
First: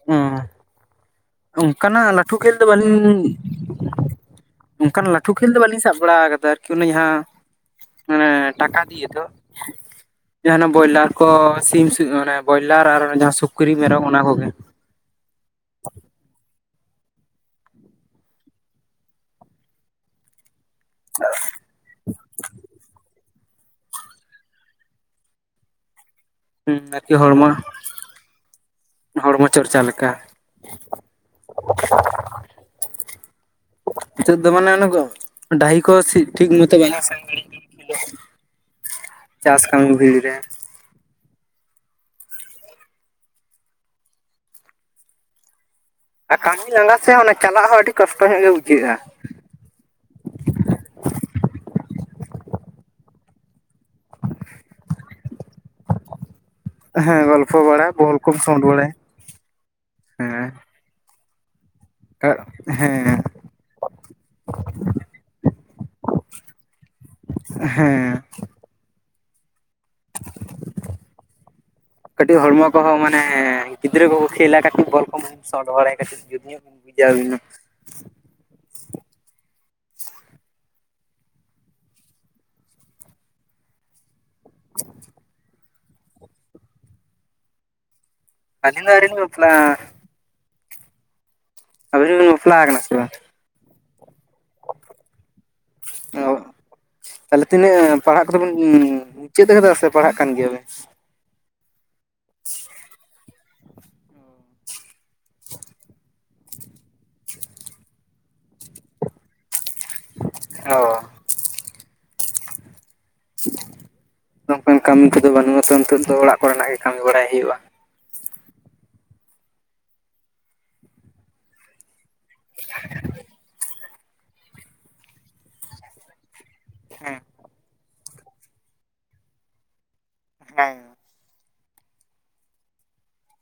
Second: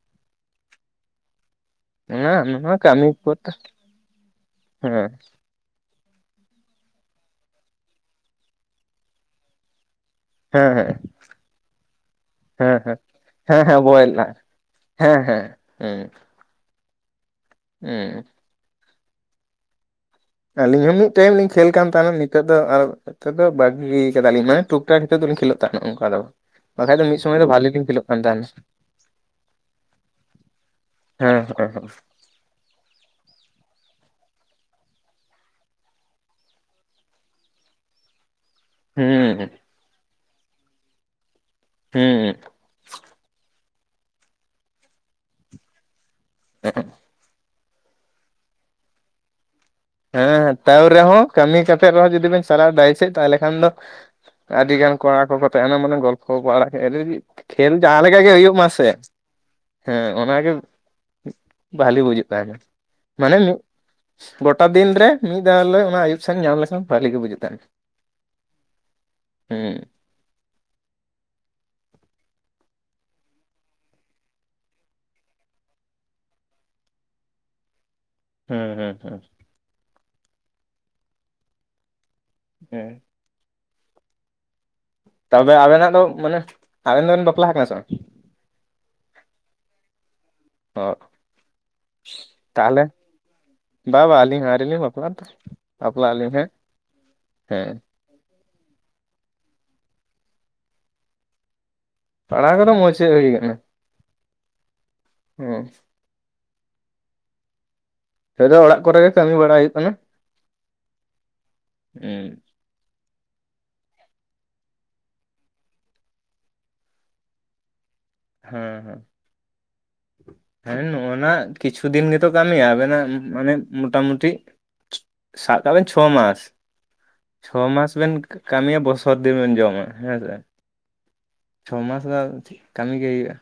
Speaker 1: ᱦᱩᱸ᱾ ᱚᱝᱠᱟᱱᱟᱜ
Speaker 2: ᱠᱷᱮᱞᱟ
Speaker 1: ᱞᱟᱹᱴᱩ ᱠᱷᱮᱞ
Speaker 2: ᱚᱱᱟ
Speaker 1: ᱫᱚ
Speaker 2: ᱚᱱᱟ ᱠᱟᱹᱢᱤ
Speaker 1: ᱵᱟᱹᱞᱤᱧ,
Speaker 2: ᱠᱚ
Speaker 1: ᱚᱝᱠᱟᱱ
Speaker 2: ᱦᱮᱸ
Speaker 1: ᱞᱟᱹᱴᱷᱩ ᱠᱷᱮᱞ ᱫᱚ ᱵᱟᱹᱞᱤᱧ ᱥᱟᱵ ᱵᱟᱲᱟ ᱟᱠᱟᱫᱟ ᱟᱨᱠᱤ ᱚᱱᱮ ᱡᱟᱦᱟᱸ ᱢᱟᱱᱮ ᱴᱟᱠᱟ ᱫᱤᱭᱮ ᱫᱚ᱾ ᱡᱟᱦᱟᱸᱱᱟᱜ
Speaker 2: ᱦᱮᱸ ᱦᱮᱸ
Speaker 1: ᱵᱚᱭᱞᱟᱨ ᱠᱚ, ᱥᱤᱢ ᱢᱟᱱᱮ
Speaker 2: ᱦᱮᱸ
Speaker 1: ᱵᱚᱭᱞᱟᱨ ᱟᱨ ᱡᱟᱦᱟᱸ
Speaker 2: ᱦᱮᱸ
Speaker 1: ᱥᱩᱠᱨᱤ,
Speaker 2: ᱦᱮᱸ
Speaker 1: ᱢᱮᱨᱚᱢ
Speaker 2: ᱵᱚᱭ
Speaker 1: ᱚᱱᱟ
Speaker 2: ᱨᱮᱱᱟᱜ
Speaker 1: ᱠᱚᱜᱮ᱾
Speaker 2: ᱦᱮᱸ ᱦᱮᱸ ᱦᱮᱸ᱾ ᱦᱮᱸ᱾ ᱟᱹᱞᱤᱧ ᱦᱚᱸ ᱢᱤᱫ ᱴᱟᱭᱤᱢ ᱞᱤᱧ ᱠᱷᱮᱞ ᱠᱟᱱ ᱛᱟᱦᱮᱸᱱᱟ ᱱᱤᱛᱚᱜ ᱫᱚ ᱟᱨ [inaudible] ᱱᱤᱛᱚᱜ ᱫᱚ ᱵᱟᱹᱜᱤ ᱠᱟᱫᱟᱞᱤᱧ ᱢᱟᱱᱮ ᱴᱩᱠ ᱴᱟ ᱦᱤᱛᱚᱜ ᱫᱚᱞᱤᱧ ᱠᱷᱮᱞᱳᱜ ᱛᱟᱦᱮᱸᱱᱟ ᱚᱝᱠᱟ ᱫᱚ ᱵᱟᱝ᱾
Speaker 1: ᱦᱩᱸ
Speaker 2: ᱵᱟᱠᱷᱟᱡ ᱫᱚ
Speaker 1: ᱟᱨᱠᱤ
Speaker 2: ᱢᱤᱫ ᱥᱚᱢᱚᱭ
Speaker 1: ᱦᱚᱲᱢᱚ
Speaker 2: ᱫᱚ ᱵᱷᱟᱞᱮ ᱞᱤᱧ ᱠᱷᱮᱞᱳᱜ ᱠᱟᱱ ᱛᱟᱦᱮᱸᱱᱟ᱾
Speaker 1: ᱦᱚᱲᱢᱚ ᱪᱚᱨᱪᱟ ᱞᱮᱠᱟ᱾
Speaker 2: ᱦᱮᱸ
Speaker 1: ᱱᱤᱛᱚᱜ ᱫᱚ ᱢᱟᱱᱮ ᱚᱱᱟ [inaudible] ᱰᱟᱦᱤ ᱠᱚ ᱥᱤᱜ ᱴᱷᱤᱠ ᱢᱚᱛᱚ ᱵᱟᱝ [inaudible]
Speaker 2: ᱦᱮᱸ
Speaker 1: ᱪᱟᱥ ᱠᱟᱢᱤ ᱵᱷᱤᱲ ᱨᱮ᱾
Speaker 2: ᱦᱩᱸ᱾
Speaker 1: ᱟᱨ ᱠᱟᱢᱤ
Speaker 2: ᱦᱮᱸ
Speaker 1: ᱞᱟᱸᱜᱟ ᱥᱮ ᱚᱱᱟ ᱪᱟᱞᱟᱜ ᱦᱚᱸ ᱟᱹᱰᱤ ᱠᱚᱥᱴᱚ ᱧᱚᱜ ᱜᱮ ᱵᱩᱡᱷᱟᱹᱜ-ᱟ᱾
Speaker 2: ᱦᱮᱸ ᱛᱟᱹᱣ ᱨᱮᱦᱚᱸ ᱠᱟᱹᱢᱤ ᱠᱟᱛᱮᱜ ᱨᱮᱦᱚᱸ ᱡᱩᱫᱤ ᱵᱮᱱ ᱪᱟᱞᱟᱣ ᱰᱟᱹᱦᱤ ᱥᱮᱫ ᱛᱟᱦᱚᱞᱮ ᱠᱷᱟᱱ ᱫᱚ ᱟᱹᱰᱤ ᱜᱟᱱ ᱠᱚᱲᱟ ᱠᱚᱠᱚ ᱛᱟᱦᱮᱸᱱᱟ ᱢᱟᱱᱮ ᱜᱚᱞᱯᱚ ᱵᱟᱲᱟ
Speaker 1: ᱦᱮᱸ
Speaker 2: [inaudible]
Speaker 1: ᱜᱚᱞᱯᱷᱚ
Speaker 2: ᱠᱷᱮᱞ
Speaker 1: ᱵᱟᱲᱟ
Speaker 2: ᱡᱟᱦᱟᱸ
Speaker 1: ᱵᱚᱞ
Speaker 2: ᱞᱮᱠᱟ ᱜᱮ
Speaker 1: ᱠᱚᱢ
Speaker 2: ᱦᱩᱭᱩᱜ
Speaker 1: ᱥᱚᱴ
Speaker 2: ᱢᱟᱥᱮ
Speaker 1: ᱵᱟᱲᱟᱭ
Speaker 2: ᱦᱮᱸ ᱚᱱᱟᱜᱮ ᱵᱷᱟᱞᱤ ᱵᱩᱡᱟᱹᱜ ᱛᱟᱦᱮᱸᱱᱟ
Speaker 1: ᱦᱮᱸ
Speaker 2: ᱢᱟᱱᱮ ᱢᱤᱫ ᱜᱚ ᱴᱟ ᱫᱤᱱ ᱨᱮ ᱢᱤᱫ ᱫᱷᱟᱣ ᱦᱚᱞᱮᱳ ᱚᱱᱟ ᱟᱹᱭᱩᱵ ᱥᱮᱱ ᱧᱟᱢ ᱞᱮᱠᱷᱟᱱ ᱵᱷᱟᱹᱞᱤ ᱜᱮ ᱵᱩᱡᱩᱜ ᱛᱟᱦᱮᱸᱱ᱾
Speaker 1: ᱦᱮᱸ
Speaker 2: ᱦᱩᱸ᱾
Speaker 1: [inaudible] ᱠᱟᱹᱴᱤᱡ ᱦᱚᱲᱢᱚ ᱠᱚᱦᱚᱸ ᱢᱟᱱᱮ ᱜᱤᱫᱽᱨᱟᱹ ᱠᱚᱠᱚ ᱠᱷᱮᱞᱟ ᱠᱟᱹᱴᱤᱡ ᱵᱚᱞ ᱠᱚ ᱢᱟᱱᱮ ᱥᱚᱴ ᱰᱟᱲᱟᱭᱟ ᱠᱟᱹᱴᱤᱡ ᱡᱩᱫ ᱧᱚᱜ ᱵᱤᱱ ᱵᱩᱡᱷᱟ ᱟᱵᱤᱱ ᱦᱚᱸ᱾
Speaker 2: ᱦᱩᱸ ᱦᱩᱸ ᱦᱩᱸ᱾ ᱦᱮᱸ᱾ ᱛᱚᱵᱮ ᱟᱵᱮᱱᱟᱜ ᱫᱚ ᱢᱟᱱᱮ, ᱟᱵᱮᱱ ᱫᱚᱵᱮᱱ ᱵᱟᱯᱞᱟ ᱟᱠᱟᱱᱟ ᱥᱮ ᱵᱟᱝ?
Speaker 1: ᱟᱞᱤᱧ ᱫᱚ ᱟᱹᱣᱨᱤᱞᱤᱧ ᱵᱟᱯᱞᱟᱜ-ᱟ᱾
Speaker 2: ᱚᱜ
Speaker 1: ᱟᱵᱤᱱ ᱵᱤᱱ ᱵᱟᱯᱞᱟᱣ ᱠᱟᱱᱟ ᱥᱮ ᱵᱟᱝ?
Speaker 2: ᱵᱟ ᱵᱟ ᱟᱞᱤᱧ ᱟᱹᱣᱨᱤ ᱞᱤᱧ ᱵᱟᱯᱞᱟᱜ-ᱟ ᱛᱚ᱾ ᱵᱟᱯᱞᱟᱜ ᱟᱹᱞᱤᱧ
Speaker 1: ᱚ,
Speaker 2: ᱦᱟᱸᱜ
Speaker 1: ᱛᱟᱦᱚᱞᱮ
Speaker 2: ᱦᱮᱸ
Speaker 1: ᱛᱤᱱᱟᱹᱜ ᱯᱟᱲᱦᱟᱜ ᱠᱚᱫᱚ ᱵᱮᱱ ᱢᱩᱪᱟᱹᱫ ᱟᱠᱟᱫᱟ ᱥᱮ ᱯᱟᱲᱦᱟᱜ ᱠᱟᱱ ᱜᱮᱭᱟ ᱵᱤᱱ?
Speaker 2: ᱯᱟᱲᱟᱣ ᱠᱚᱫᱚ ᱢᱩᱪᱟᱹᱫ ᱦᱩᱭ ᱠᱟᱱᱟ ᱾ ᱱᱤᱛᱚᱜ ᱫᱚ ᱚᱲᱟᱜ ᱠᱚᱨᱮ ᱜᱮ ᱠᱟᱹᱢᱤ ᱵᱟᱲᱟ ᱦᱩᱭᱩᱜ ᱠᱟᱱᱟ
Speaker 1: ᱚ
Speaker 2: ᱾ ᱦᱩᱸ!
Speaker 1: ᱱᱚᱝᱠᱟᱱ ᱠᱟᱹᱢᱤ ᱠᱚᱫᱚ ᱵᱟᱹᱱᱩᱜᱼᱟ ᱛᱚ ᱱᱤᱛᱳᱜ ᱫᱚ ᱚᱲᱟᱜ ᱠᱚᱨᱮᱱᱟᱜ ᱜᱮ ᱠᱟᱹᱢᱤ ᱵᱟᱲᱟᱭ ᱦᱩᱭᱩᱜᱼᱟ᱾
Speaker 2: ᱦᱮᱸ ᱦᱮᱸ, ᱦᱮᱸ ᱱᱚᱜᱼᱚᱱᱟ ᱠᱤᱪᱷᱩ ᱫᱤᱱ ᱜᱮ ᱛᱚ ᱠᱟᱹᱢᱤ ᱟᱵᱮᱱᱟᱜ ᱢᱟᱱᱮ ᱢᱚᱴᱟᱢᱩᱴᱤ ᱥᱟᱵ ᱠᱟᱜ ᱵᱮᱱ ᱪᱷᱚ ᱢᱟᱥ᱾
Speaker 1: ᱦᱮᱸ
Speaker 2: ᱪᱷᱚ ᱢᱟᱥ ᱵᱮᱱ ᱠᱟᱹᱢᱤᱭᱟ ᱵᱚᱥᱚᱨ ᱫᱤᱱ ᱵᱮᱱ ᱡᱚᱢᱟ ᱦᱮᱸ ᱥᱮ᱾
Speaker 1: ᱦᱮᱸ
Speaker 2: ᱪᱷᱚ ᱢᱟᱥ ᱫᱚ ᱠᱟᱹᱢᱤ ᱜᱮ ᱦᱩᱭᱩᱜᱼᱟ᱾